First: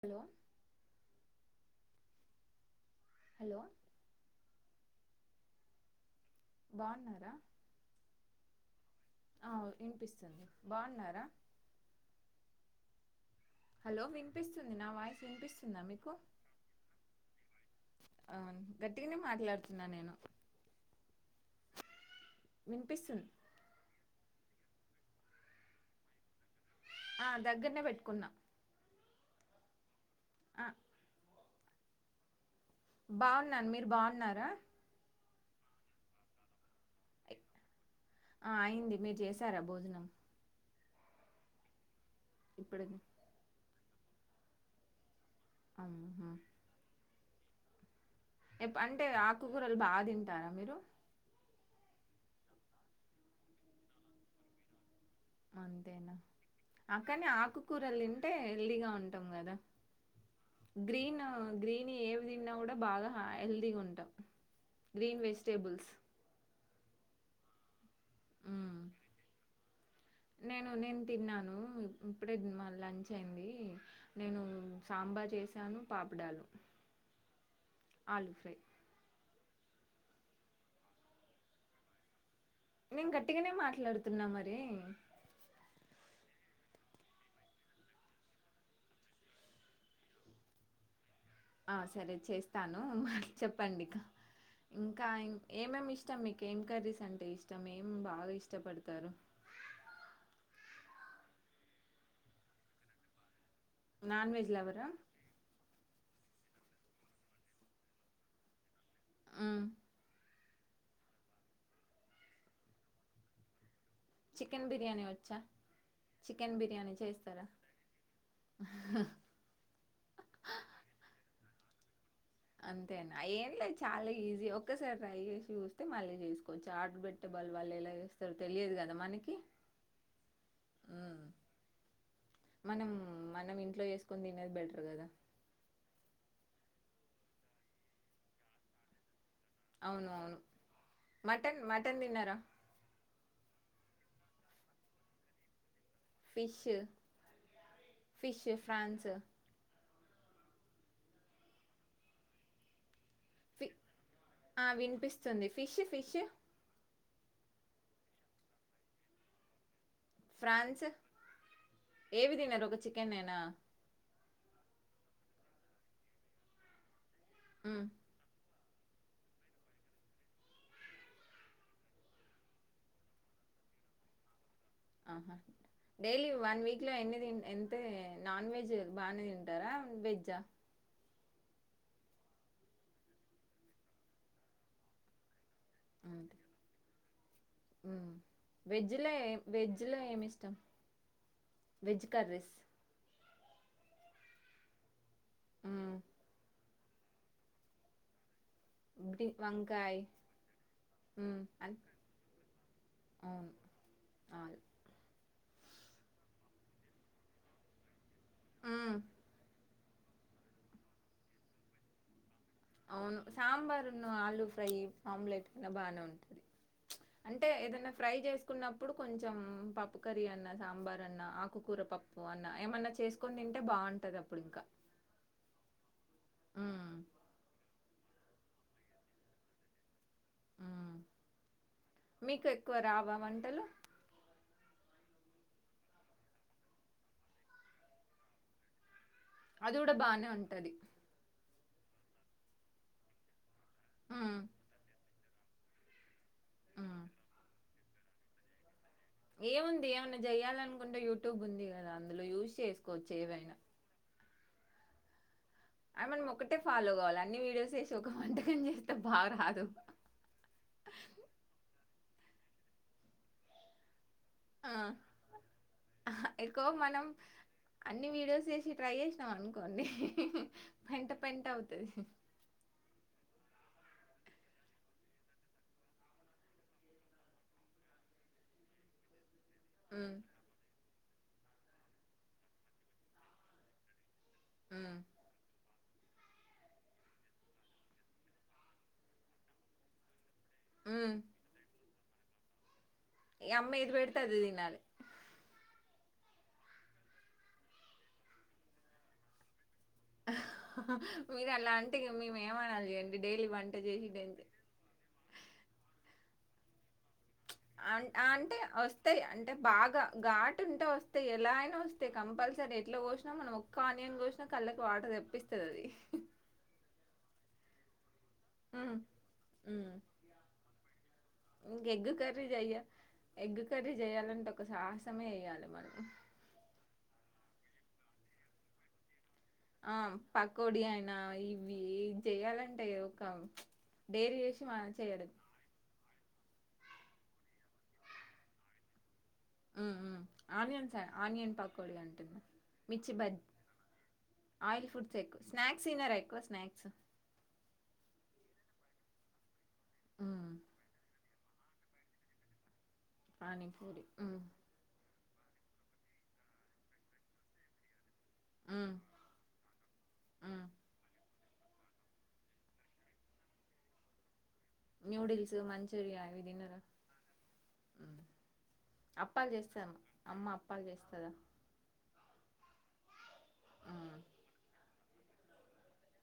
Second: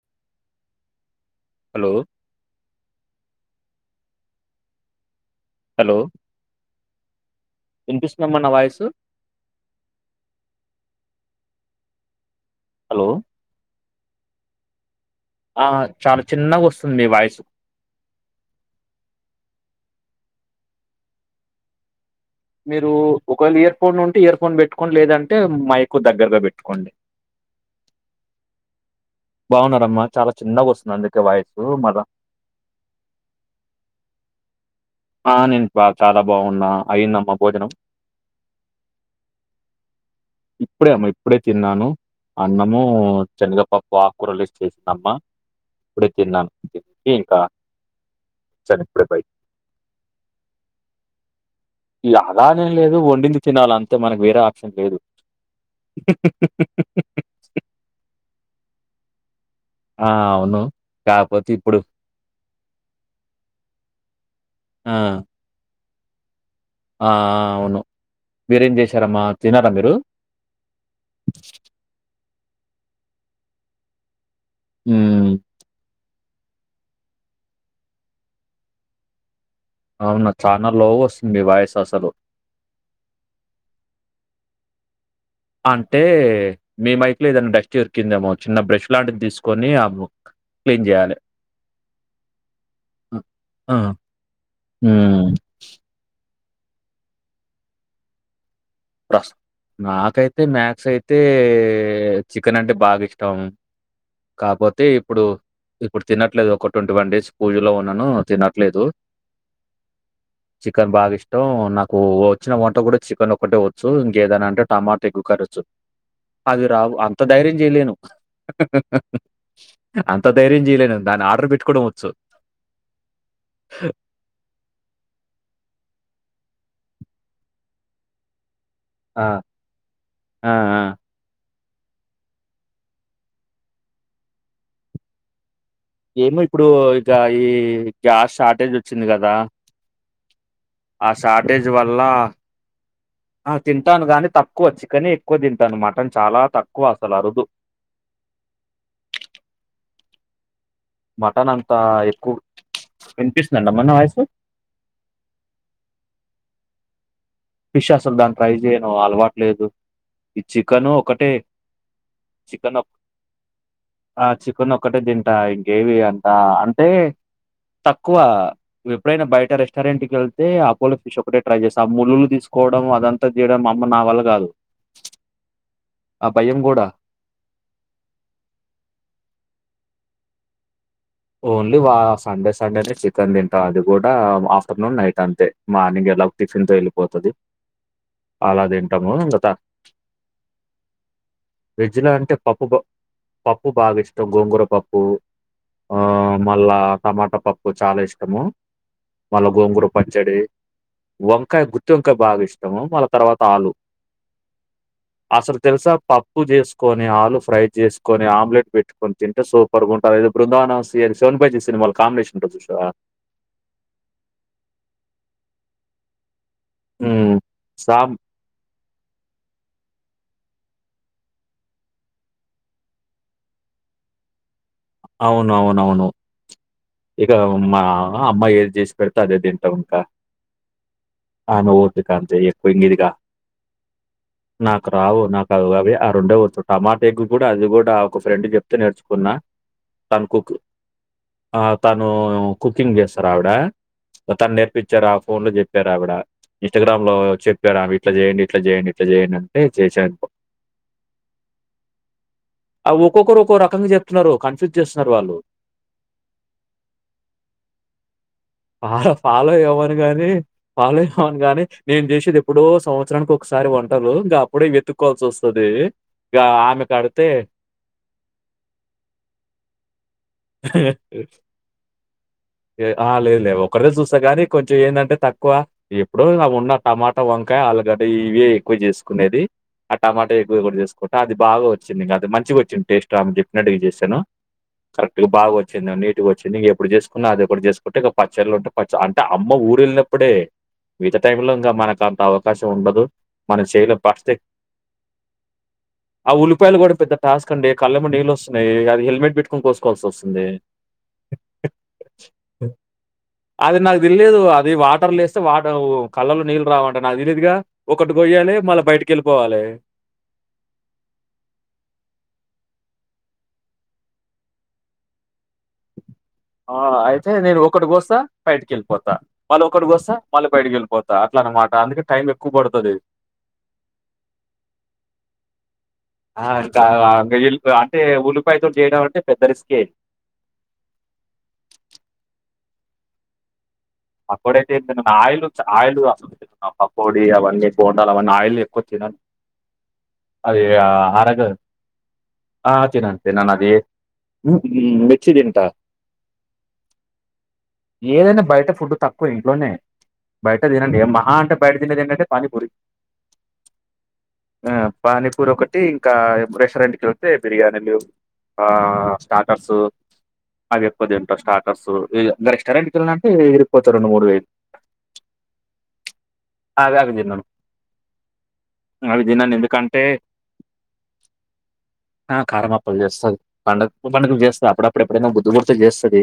Hello hello hello hello బాగున్నారా వినిపిస్తుందమ్మా నా వాయిసు ఆ వినిపిస్తుంది బాగున్నారా హలో హలో వినిపిస్తుంది నా వాయిస్ ఆ చాలా చిన్నగా వస్తుంది మీ వాయిస్ అవున గట్టిగానే మాట్లాడుతున్నా నేను మీరు వినిపిస్తుంది ఒకవేళ ఇయర్ ఫోన్ ఉంటే ఇయర్ ఫోన్ పెట్టుకోండి లేదంటే మైకు దగ్గరగా పెట్టుకోండి ఆ దగ్గరనే పెట్టుకున్నా బాగున్నమ్మా చాలా చిన్నగా ఆ వస్తుంది అందుకే వాయిస్ మర బాగున్నాను మీరు బాగున్నారా ఆ నేను బా చాలా బాగున్నా అయిందమ్మ భోజనం ఆ అయింది మీరు చేసారా భోజనం ఇప్పుడే అమ్మ ఇప్పుడే తిన్నాను అన్నము ఇప్పుడు శనగపప్పు ఆకూరలు వేసి చేసిందమ్మా ఇప్పుడె ఆహా తిన్నాం ఇంకా ఎ వచ్చాను ఇప్పుడే అంటే బయట ఆకుకూరలు బాగ తింటారా మీరు అలానేం లేదు వండింది తినాల అంతే మనకు వేరే ఆప్షన్ లేదు అంతేనా అక్కని ఆకుకూరలు తింటే హెల్దీగా ఉంటాం కదా ఆ అవును కాపోతే ఇప్పుడు తిన్న కూడ బాగ హెల్దీగా ఉంటాం గ్రీన్ వెజిటేబుల్స్ అ ఆ అవును మీరేం చేసారమ్మా తినరా మీరు నేను నేను తిన్నాను ఇప్పుడే లంచ్ అయింది నేను సాంబార్ హ్మ్. చేశాను పాపడాలు ఆలు ఫ్రై అవును చాలా లో వస్తుంది వాయ్సు అసలు నేను గట్టిగానే మాట్లాడుతున్నా మరి అంటే మీ మైక్ లో ఏదైనా డస్ట్ ఎరికిందేమో చిన్న బ్రష్ లాంటిది తీసుకొని ఆ క్లీన్ చేయాలె ఆ సరే చేస్తాను మ ఆ! చెప్పండి ఇకా ఇంకా హ్మ్. ఏమేమి ఇష్టం మీకు ఇంకేమ్ కర్రీస్ అంటే ఇష్టం ఏం బాగ ఇష్టం ప్రస్ నాకైతే మ్యాథ్స్ అయితే చికెన్ అంటే బాగిష్టం నాన్ వెజ్ కాపోతే లవరా ఇప్పుడు ఇప్పుడు తినట్లేదు ఒక ట్వంటీ వన్ డేస్ పూజలో ఉన్నాను తినట్లేదు చికెన్ బాగ ఇష్టం నాకు వచ్చిన వంట కూడ చికెన్ ఒకటే వ చ్చు ఇంకేదన అంటే చికెన్ టమాట బిర్యానీ ఎక్కువ వచ్చా వచ్చు చికెన్ అది రావు బిర్యానీ అంత చేస్తారా ధైర్యం చేయలేను అంత ధైర్యం చేయలేను దాన్ని ఆర్డర్ పెట్టుకోవడం వచ్చు అంతేన అ ఏం లేదు చాలా ఈజీ ఒక్కసారి ట్రై చేసి చూస్తే మళ్ళీ చేస్త కొంచెం ఆ ట్బెట్టే బల్ వాళ్ళు ఎలా చేేస్తారు తెలియదు కానీ ఆ! మనకి ఆ! ఆ! మ్ మనం మనం ఇంట్లో వేసుకొని తినేది బెటర్ కదా ఏమో ఇప్పుడు ఇక ఈ గ్యాస్ షార్టేజ్ వచ్చింది కదా అవును అవును మటన్ మటన్ తిన్నార హ తింటాను కాగానీ తక్కువ చికనే ఎక్కువ తింటానునమాట మటన్ చాలా ఫిష్ తక్కువ అసలు అరుదు ఫిష్, ఫ్రాన్స్ మటన్ అంతా ఎక్కు వ్ ఫి ఆ విన్పిస్తుంది ఫిష్ ఫిష్ ఫిష్ అసలు దాన్ని ట్రై చేయను అల్వాటులేదు ఫ్రాన్స్ ఏవి ధినరు ఒక చికెన్ ఏనా ఆ చికెన్ ఒక్కటే తింటా ఇంకేవి అంత అంటే హ్మ్. తక్కువ ఎప్పుడైనా బయట రెస్టారెంట్ కెళ్తే అపోలో ఫిష్ ఒకటే ట్రై చేస్తా ఆ ముల్లులు తీ స్కోవడం అదంతా చేయడం మ అమ్మ నా వల్ల కాదు ఆహా డైలీ ఆ భయం వన్ వీక్ కూడా లో ఎన్నిది ఎంతే నాన్ వెజ్ బానే తింటారా వేజ్జా ఓన్లీ వా సండే సండేనే చికెన్ తింటా అది కూడా ఆఫ్టర్నూన్ నైట్ అంతే మార్నింగ్ ఎలా టిఫిన్తో వెళ్ళిపోతది అలా వెజ్ లే తింటాము ఇంకా వెజ్ లో ఏమి ఇష్టం వెజ్ లో అంటే పప్పు ప పప్పు బాగా ఇష్టం గోంగూర పప్పు హ్మ్. ఆ మళ్ళా టమాట పప్పు చాల ఇష్టము బి మళ్ళ గోంగుర వంకాయ్. పచ్చడి హ్మ్. వంకాయ అన్ గుత్తి వంకాయ బాగ ఇష్టము వాళ్ళ తర్వాత అవును. ఆలు ఆలు అసలు తెలుస పప్పు చేసుకొని ఆలు ఫ్రై చేసుకొని ఆమ్లెట్ హ్మ్. పెట్టుకొని తింటే సోప్ ప్పర్ గుంటది బృందవనంవన్ బైజీ సినిమాలు కాంబినేషన్ ఉంటది చూసావా? అవును సాంబార్ను ఆలు ఫ్రై ఆమ్లెట్ కన్నా బానే ఉంటది హ్మ్. అంటే ఏదన్నా ఫ్రై సామ్ చేసుకున్న ఇప్పుడు కొంచెం పప్పు కర్రీ అన్నా సాంబార్ అన్నా ఆకుకూర పప్పు అన్నా ఏమన్నా చేసుకని తింటే బ అగుంటది అప్పుడు ఇంకా అవును అవునవును ఇకమా అమ్మాయి ఏది చేసి పెడితే తింట ఇంకా హ్మ్. ఆమె ఓపిక అంతే మీకు ఎక్కువ రావా వంటలు? [unintelligible] రావు నాకు అ అవి ఆ రెండే పోచ్చు టమాట ఎగ్ కూడా అది కూడా ఒక ఫ్రెండ్ చెప్తే నేర్చు కున్నా అది గూడా బానే ఉంటది ఆ తను కుకింగ్ చేస్తారు ఆవిడ హ్మ్. తను నేర్పించార ఫోన్ లో చెప్పారుా ఆవిడ హ్మ్. ఇన్స్టాగ్రామ్ లో చెప్పారు ఇట్లా చేయండి ఇట్లా చేయండి ఏముంది ఏమైన్నా చెయ్యాలనుకుంటే యూట్యూబ్ ఉంది కదా అందులో యూజ్ ఆ చేసుకోవచ్చు ఒక్కొక్కరు ఒక్కో ఏవైనా రకంగా చెప్తున్నారు కన్ఫ్యూజ్ చేస్తున్నారు వాళ్ళు అ మనం ఒక్కటే ఫాలో కావాల అన్ని వీడియోస్ వేసి ఒక వంటకం చేస్తే ఫాలో బాగా రాదు అవును గాని నేను చేసేది ఎప్పుడో సంవత్సరానికి ఒకసారి వంటలు ఇంకా అప్పుడే ఆ, వెతుక్కవాల్సి వస్తది ఎక్కువ ఆమెకి మనం అడిగితే కోండి పెంట పెంట అవుతుది లేదు లే ఒకరే చూస్తా గానీ కొంచెం ఏంటంటే తక్కువ ఇప్పుడువు ఉన్న టమాటా వంకాయ అల్లుగడ్డ ఇవే ఎక్కువ చేసుకునేది ఆ ఉమ్, టమాటా ఎక్కువ కూడా చేసుకోకుంటా అది బాగా వచ్చిందిక అది మంచిగా వచ్చింది టేస్ట్ ఆమె చెప్పినట్టుగా చేశాను ఉమ్, కరెక్ట్గ బాగ వచ్చ నీటికి వచ్చిందిక ఎప్పుడు చేసుకున్నా అది ఒకటి చేసుకుంటే ఇ పచ్చెళ్లు ఉంటే పచ్చ అంటే అమ్మ ఊరి ఎల్లినప్పుడే ఉమ్. మిగతా టైమ్ లో ఇంకా మనకు అంత అవకాశం ఉండదు మనం అమ్మ ఏది చేయలేం పెడితే ఫస్ట్ అదే తినాలి ఆ ఉల్లిపాయలు కూడా పెద్ద టాస్క్ అండి కళ్ళం నీలు వస్తున్నాయి అది హెల్మెట్ పెట్టుకొని కోసుకోవాల్సి వస్తుంది మీరు అలా అంటే ఇక మేము ఏమనాలి అండి డైలీ వంట అది నాకు తెలిలేదు చేసి అది వాటర్ లేస్తే వాటర్ కళ్లలో నీళ్లు రావంట [unintelligible] అ ఒకటి కొయ్యాలి అంటే మళ్ళీ బయటికి వస్తాయి అంటే వెళ్ళిపోవాలి బాగా ఘాటు ఉంటే వస్తాయి ఎలా అయినా వస్తాయి కంపల్ సరి ఎట్లా కోసినా మనం ఒక్క ఆనియన్ కోసినా కళ్ళకి వాటర్ తెప్పిస్తుంది అది ఆ ఆయితే నేను ఒక్కటి కోస్త బయటికి హ్మ్. వెళ్ళిపోతా మళ్ల ఒకటి హ్మ్. కోస్త మల్ల బయటకి వెళ్ళిపోతా అట్లా అనమాట ఇంక అందుకే ఎగ్ టైం కర్రీ ఎక్కువ చెయ్య పడుతుంది ఎగ్ కర్రీ చేయాలంటే ఒక సాహసమే చేయాలి మనం అంటే ఉల్లిపాయతో చేయడం అంటే పెద్ద రిస్కే. ఆ పకోడి అయినా ఇవి చెయాలంటే ఒక డైరీ చేసి మనం [unintelligible] చేయడం. ఆయిలు ఆయిలు ఆ పకోడి అవన్నీ బొండాలు అవన్నీ ఆయిల్ ఎక్కువ తినండి హ్మ్. హ్మ్. అదే ఆనియన్స్ అరగ ఆనియన్ పకోడి అంటున్నా. మిర్చి ఆతినన్ బజ్ తినన్ ఆది ఆయిల్ ఫుడ్స్ ఎక్కువ స్నాక్స్ తినారా ఎక్కువ స్నాక్స్ ఏదన్న బై ఫుడ్ తక్కువ ఇంట్లోనే హ్మ్. బయట తినేది ఏ మహా అంటే బయట తినేది ఏంటంటే పాని పూరి పాణిపూరి హు పానీపూరి ఒకటి ఇంకా రెస్టారెంట్ కి వెళ్తే బిర్యానీలు ఆ హ్మ్. స్టార్టర్స్ మ్మ్ అవి ఎక్కువ తింట స్టా రెస్టారెంట్కి వెళ్లినప్పుడు ఇరిగిపోతారు రెండు మూడు వేలు న్యూడిల్స్ మంచూరియా ఇవి దినర అవి అవి తినను. అవి అప్పాలు తినను చేస్తార ఎందుకంటే అమ్మ అప్పాలు చేస్తద ఆ కారంమప్పలు చేస్తారు పండుగ మ్మ్ పండుగలు చేస్తారు అప్పుడ ఇప్పుడు ఎప్పుడైనా బుద్ధి పుడితే చేస్తది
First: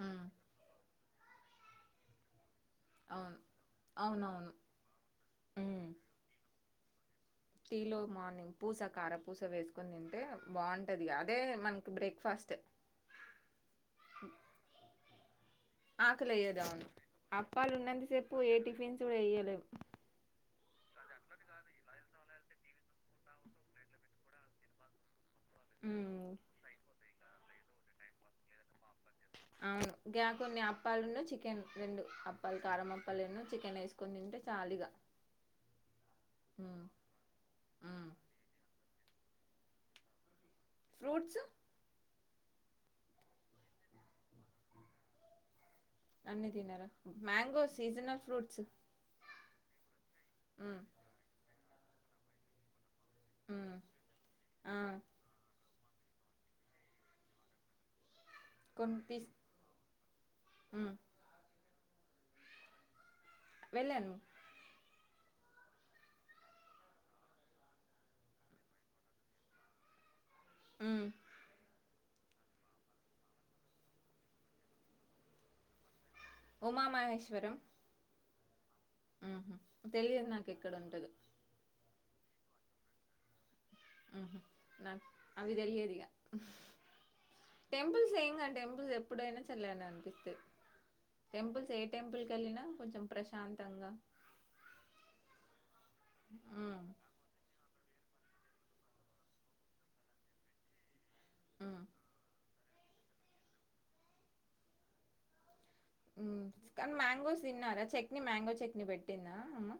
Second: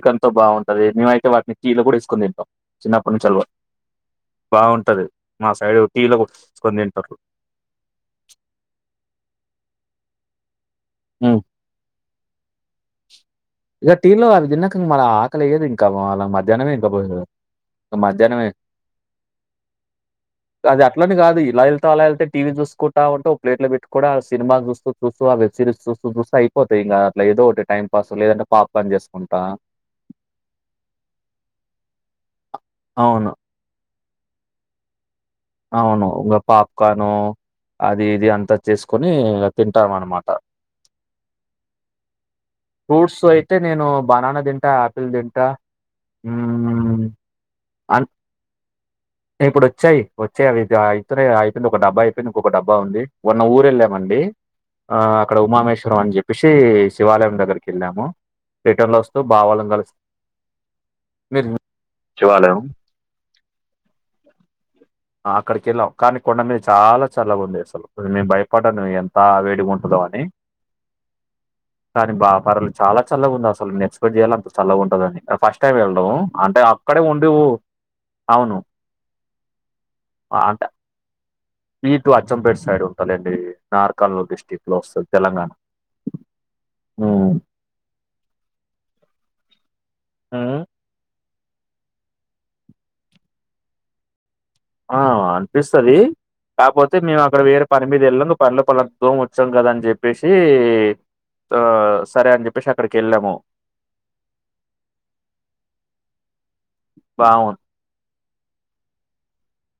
మ్మ్. బాగుంటుది మేమైతే వాటిని టీ లో కూడా వేసుకుని తిన్టం చిన్నప్పటి నుంచి అవును అలా అవునవును బాగుంటది మా సైడ్ మ్మ్ టీలో ముంచుకుని తింటారు టీలో మార్నింగ్ పూస కారపూస వేసుకొని తింటే బాగుంటది అదే హ్మ్. మనకి బ్రేక్ఫాస్ట్ ఇక టీ లో అవి తిన్నాక ఇంక మరి ఆకలేయ్యదు ఇంకా అళ ఆకలి ఎయ్యదు మధ్యాహ్నమే అవును ఇంకా అప్పాలు ఉన్నంతసేపు మధ్యాహ్నమే టిఫిన్స్ కూడా చేయలే అది అట్లని కాదు ఇలా వెళ్తే అలా వెళ్తే టీవీ చూసుకుంటా ఉంటే ప్లేట్ లో పెట్టుకంట సినిమా చూస్తూ చూ సిరీస్ చూస్తూ మ్మ్ చూస్తే అయిపోతయి ఇంకా అట్లా ఏదో ఒకటి టైం పాస్ లేదంటే పాప్ కార్న్ చేసుకుంటూ అవును ఇ కొన్ని అప్పాలున్నా చికెన్ రెండు అప్పాలు కారం అవును. అప్పాలున్న చికెన్ వేస్ కొనీ తింటే చాలిగా అవును ఇంకా పాప్కార్ను అది మ్మ్ ఇది అంతా చేసుకొని అని తింటాం అన్నమాట ఫ్రూట్స్ ఫ్రూట్స్ అయితే నేను బనానా తింటా ఆపిల్ తింటా అన్ని తినారా హ్మ్. మ్యాంగో అన్ సీజనల్ ఫ్రూట్స్ వచ్చే మ్మ్ అవియినే అయిపోయింది ఒక డబ్బా అయిపోయింది ఇంకొక డబ్బా ఉంది మోన్న ఊరు హ్మ్ వెళ్ళామండి ఆ అక్కడ ఉమామేశ్వ అని చెప్పేసి శివాలయం దగ్గరకి వెళ్ళాము థయటర్ లో కొన్ని వస్తూ తీస్ బావళం కలుస్త హ్మ్ మీరు వెళ్ళలేదా వెళ్ళాను అక్కడికి వెళ్ళాం కానీ కొండ మీద చాలా చల్లగా ఉంది అసలు మేము భయపడ్డాను ఎంత వేడిగా ఉంటదో అని హ్మ్ కానీ బా పర్లే చాలా చల్లగా ఉంది అసలు నేను ఎక్స్పెక్ట్ చేయలే అంత చల్లగా ఉంటదని ఫస్ట్ టైం వెళ్ళడం అంటే అక్కడే ఉండి అవును ఆహ తెలియదు నాకు ఇక్కడ ఉంటడో ఈటు అచ్చంపేట సైడ్ ఉంటాలండి ఆర్కల్ ఊహూ డిస్టిక్ లో నాకు వస్తుంది తెలంగాణ టెంపుల్ ఏం కాదు టెపుల్స్ ఎప్పుడైనా చల్లేగానే అనిపి హ్మ్ టెంపుల్స్ ఏ టెంపుల్ కి వెళ్ళినా కొంచెం ప్రశాంతంగా ఆ అనిపిస్తుది హ్మ్ కాకపోతే మేము అక్కడ వేరే పనిమిద వేళ్ళందు పనిలో పనాలోకి వచ్చాం కదా అని చెప్పేసి ఆ హ్మ్ సరే అని చెప్పే సి ఎక్కడికి ఎల్లమూ కానీ మ్యాంగోస్ తిన్నారా చట్నీ మ్యాంగో చట్నీ పెట్టిందా అమ్మ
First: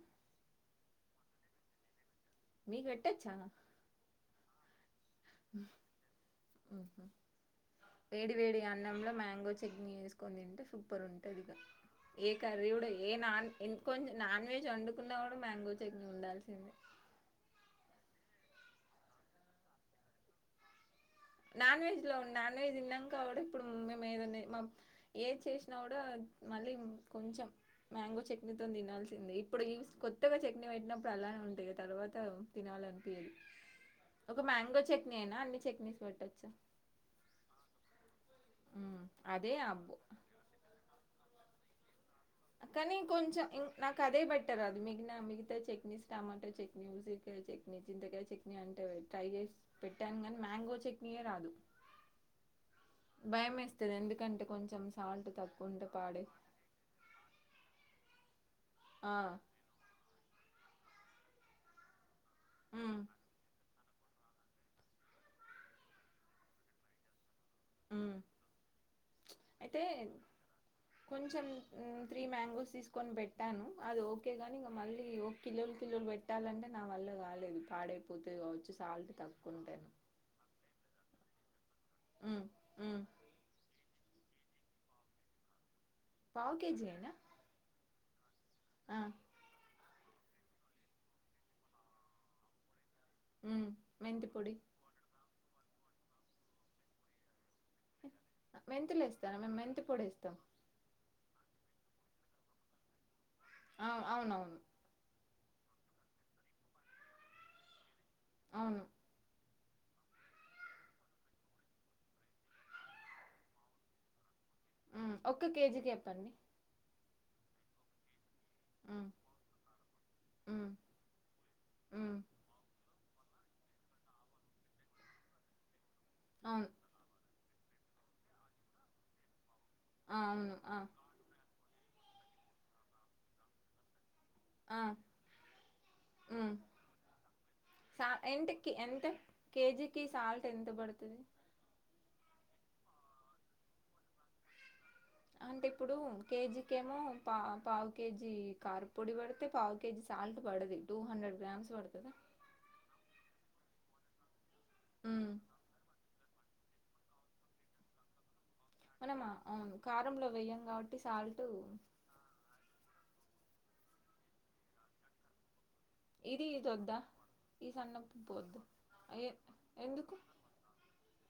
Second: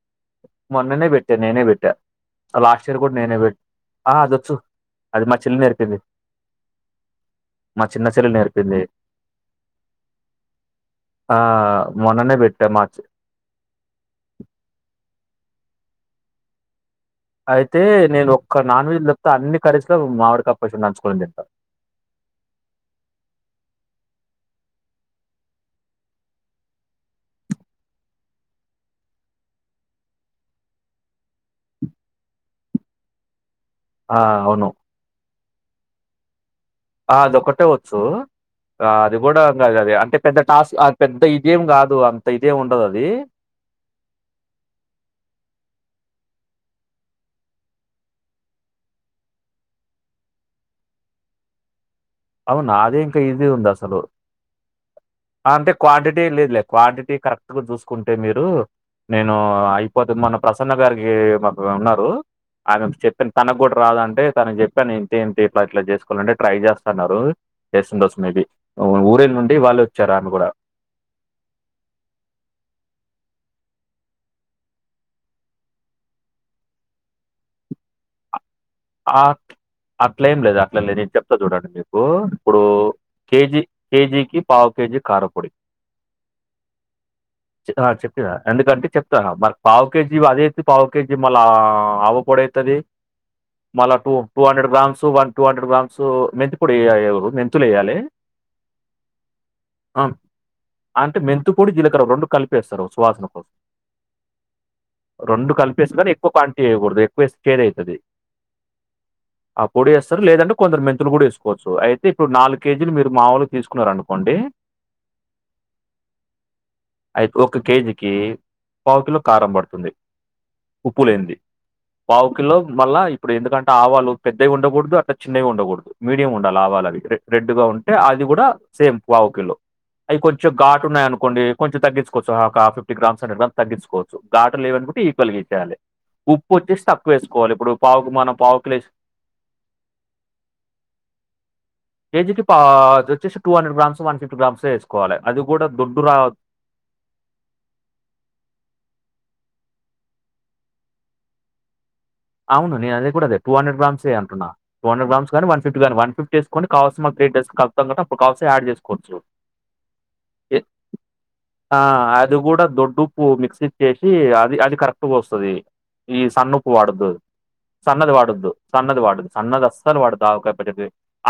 మొన్ననే పెట్టా నేనే పెట్టా మీకు లాస్ట్ ఇయర్ కూడా పెట్టొచ్చా నేనే పెట్ట ఆ అదొచ్చు అది మా చెల్లి నేర్పింది ఆఓహా మా చిన్న చెల్లి వేడి వేడి నేర్పింది అన్నంలో మ్యాంగో చట్నీ వేసుకొని తింటే సూపర్ ఆ ఉంటుంది ఏ మొన్ననే క కర్రీ పెట్టా కూడా మా ఏ నాన్ కొంచెం నాన్ వెజ్ వండుకున్నా కూడా మ్యాంగో చట్నీ ఉండాల్సిందే అయితే నేను ఒక్క నాన్ వెెజ్ ల తప్ప అన్ని కరీస్ లో మామిడికపచ్చడి నంచు కుంటా నాన్ వెెజ్ లో నాన్ వెెజ్ ఉన్నాక కా ఇప్పుడు [unintelligible] ఏది చేసినా కూడా మళ్ళీ కొంచెం మ్యాంగో చట్నీతో తినాల్సిందే ఇప్పుడు ఈ కొత్తగా చట్ని పెట్టినప్పుడు అలానే ఉంటాయి తర్వాత తినాలనిపియదు ఆ! ఒక అవును. మ్యాంగో చట్నీ ఏనా అన్ని చట్నీస్ పెట్టొచ్చ ఆ అదిక్కటే వచ్చు అది కూడా అదే అబ్బో అది అంటే పెద్ద టాస్క్ అది పెద్ద గేమ్ కాదు అంత ఇదేం ఉండదది. కానీంక కొంచెం నాకు అదే బట్టర్ అది మిగితా మిగతా చట్నీస్ టమాటో చట్నీ ఉసిరీకాయ చట్నీ చింతకాయ చట్నీ అంటే ట్రై చేసి పెట్టాను కానీ మ్యాంగో చట్నీ రాదు అవునా అదే ఇంకా ఈసీ భయం ఉంది వేస్తది అసలు ఎందుకంటే కొంచెం సాల్ట్ తక్కువ అంటే ఉంటే పాడే క్వాంటిటీ లేదులే క్వాంటిటీ కరెక్ట్ గా చూసుకుంటే మీరు ఆ నేను అయిపోతు మొన్న ప్రసన్న గారికి మా ఉన్నారు ఆమెకు ఉమ్ చెప్పాను తనకు కూడా రాదంటే తను చెప్పి అని ఇంతేంటి ఇట్లా ఇట్లా చేసుకోవాలంటే ట్రై చేస్తున్నారు కేస ఉమ్ దోస్ మేబి ఊర అయితే కొంచెం త్రీ మ్యాంగోస్ తీసుకొని పెట్ పెట్టాను అది ఓకే గాని ఇంక మళ్ళీ ఒక కిలోలు కిలోలు పెట్టాలంటే నా వల్ల కాలేదు పాడైపోతే కావచ్చు సాల్ట్ ఆ తక్కువ ఉంటేను అట్లే ఏం లేదు అట్లాదు నేను చెప్తా చూడండి మీరు ఉమ్ ఇప్పుడు ఉమ్ కేజీ కేజీకి పావు కేజీ కారపొడి పవ్ కేజీ అనా చె- ఆ ఎందుకంటే చెప్తారా మరి పావు పా కేజీ అదే అతే పావు కేజీ మళ్ళ ఆవ పడవుతుది ఉమ్ మళ్ టూ మెంతి టూ పొడి hundred grams one two hundred grams మెంతు కూడా వయ మెంతులు వయాలి మెంతులు వేస్తానా మేము మెంత పొడిేస్తాం పడి జీలకరం రెడు కలిపేస్తారుువాస కోసం ఆ అవునవును రెండు కలిపేసిగాని ఎక్కువ కవాంటిటీ వయకూడదు ఎక్కువే చేద అవుతుది అవును ఆ పొడి వేస్తారు లేదంటే కొందరు మెంతులు కూడా వేసుకోవచ్చు అయితే ఇప్పుడు నాలుగు కేజీలు మీరు మామూలు తీసుకున్నారు అనుకోండి ఒక్క కేజీకి చెప్పండి అయితు ఒక కేజికి ఉమ్ పావుకిలో కారం పడుతుంది ఉమ్ ఉప్పు లేంది ఉమ్ పావుకిల్లో మళ్ళ ఇప్పుడు ఎందుకంటే ఆవాలు పెద్దగా ఉండకూడదు అట్లా చిన్నవిగా ఉండకూడదు మీడియం ఉండాలి అవును ఆవాాలగే రెడ్ గా ఉంటే అది కూడా సేమ్ పావు కలో ఆ అవి కొంచెం అవును ఆ ఘాటు ఉన్నాయ అనుకోండి కొంచం తగ్చకోవు ఒక ఆ ఫిఫ్టీ గ్రామ్స్ తగ్చుకోచ్చ ఘాలు ఆ లేవనుకుంటే ఈక్వల్ గా ఇచ్చేయాలి ఉప్పు ఉమ్ వచ్చేసి తక్కువ వేసుకోవాలి ఇప్పుడు సా పావుకు మనం పావు ఇంటికి కిలో వేసి- ఎంత కేజీకి సాల్ట్ ఎంత పడుతుంది వచ్చసి two hundred grams one fifty grams వేసుకోవాలి అది అంటే కూడా ఇప్పుడు దొడ్డు రా కేజీకిేమో పా పావు కేజీ కార పొడి పడితే పావు కేజీ సాల్ట్ పడది టూ హండ్రెడ్ గ్రామ్స్ పడుతుందిా అవును నే అది కూడాద టూ హండ్రె గ్రామ్స్ే అంటన్నా టూ హ్రెడ్ గ్రామ్స్ ఉమ్ కానీ వన్ ఫిఫటీ ని వన్ ఫిఫ్టీ చేసుకోని కావాల్సిన గ్రేెస్తండువస మనమా అవు కారంలో ఎ వెయ్యం కాబట్టి సాల్ట్ ఉప్పు మిక్సీచ్చ చేసి అది అది కరెక్ట్గా వస్తుది ఈ ఇది సన్న ఇది ఉప్పు వద్దా వాడదు ఈ సన్నది సన్నపు ఉప్పు వాడద్దు వద్దు సన్నది వాడదు ఏ సన్నది అస్సలు ఎందుకు వాడదు ఆకాయ ప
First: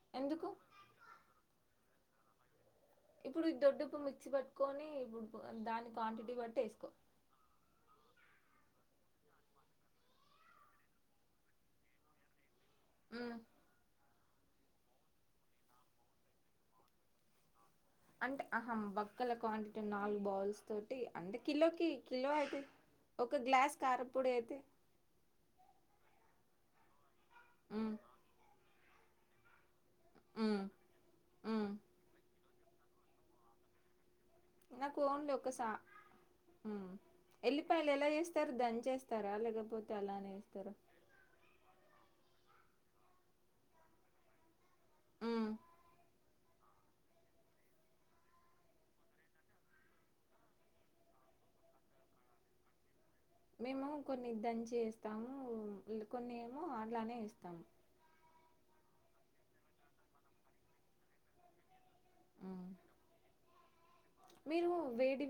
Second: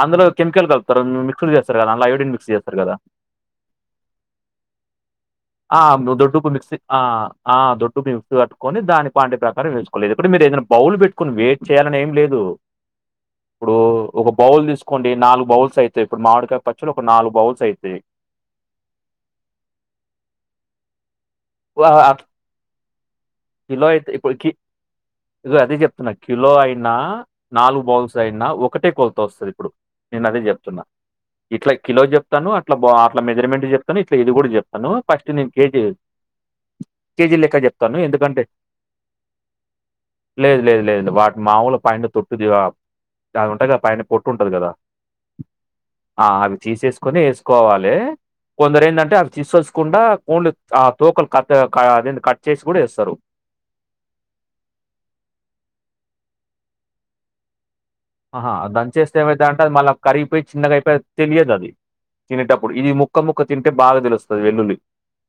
అందులో ఎందుకు కెమికల్ కలుపుతారు మిక్స్ చేస్తారు కద అలా హైోడిన్ మిస్ చేస్తారు కదా ఇప్పుడు ఈ దొడ్డుప్పు మిక్సీ పట్టుకొని ఇప్పుడు దాని క్వాంటిటీ బట్టి వేసుకో [unintelligible] కట్టుకొని దాని పాండే ప్రకారం వేసుుకోలేదు ఇప్పుడు మీరు ఏదైనా బౌల్ పెట్టుకుని వెయిట్ చేయాలని ఏం లేదు మ్మ్. ఇప్పుడు ఒక బౌల్ తీసుకోండి నాలుగు బౌల్స్ అయితాయి ఇప్పుడు మామిడికాయ పచ్చలు ఒక నాలుగు బౌల్స్ అయితాయి అంటే అహం బక్కల క్వాంటిటీ నాలుగు బౌల్స్ తోటి అంటే వా కిలోకి కిలో అయితే ఒక గ్లాస్ కిలో కారపొడి ఇప్పుడు కి అయితే ఇదిగో అదే చెప్తున్నా కిలో అయినా నాలుగు మ్మ్, బౌల్స్ అయినా ఒకటే కొల్త వస్తుంది ఇప్పుడు నేను అదే మ్మ్, చెప్తున్నా మ్మ్. ఇట్లా కిలో చెప్తాను అట్లా అట్లా మెజర్మెంట్ చెప్తాను అ ఇది కూడా చెప్తాను నాకు ఫస్ట్ ఓన్లీ ఒక నేను కే సా మ్మ్. చేయచ్చదు కేజీ లెక్క ఎల్లిపాయలు చెప్తాను ఎలా ఎందుకంటే చేస్తారు దంచేస్తారా లేకపోతే అలానే లేదు వేస్తారా లేదు లేదు వాటి మామూలు పం తొట్టుదిగా అది ఉంటా కదా పైన పొట్టు ఉంటది కదా అ ఆ అవి తీసేసుకొని వేసుకోవాలి కొందరు ఏంటంటే అవి తీసుచ్చకుండా కోళ్లు ఆ తోకలు కట్ అద కట్ చేసి కూడా ఇేస్తారు మేము కొన్ని దంచి వేస్తాము కొన్ని ఏమో అట్లానే వేస్తాము ఆహా అ దని చేస్తే ఏమవుత అంటేది మళ్ళా కరిగిపోయి చిన్నగా అయిపోయి తెలియదు అది మ్మ్. తినేటప్పుడు ఇది ముక్క ముక్క తింటే బాగా తెలుస్తుంది మీరు వెల్లుల్లి వేడి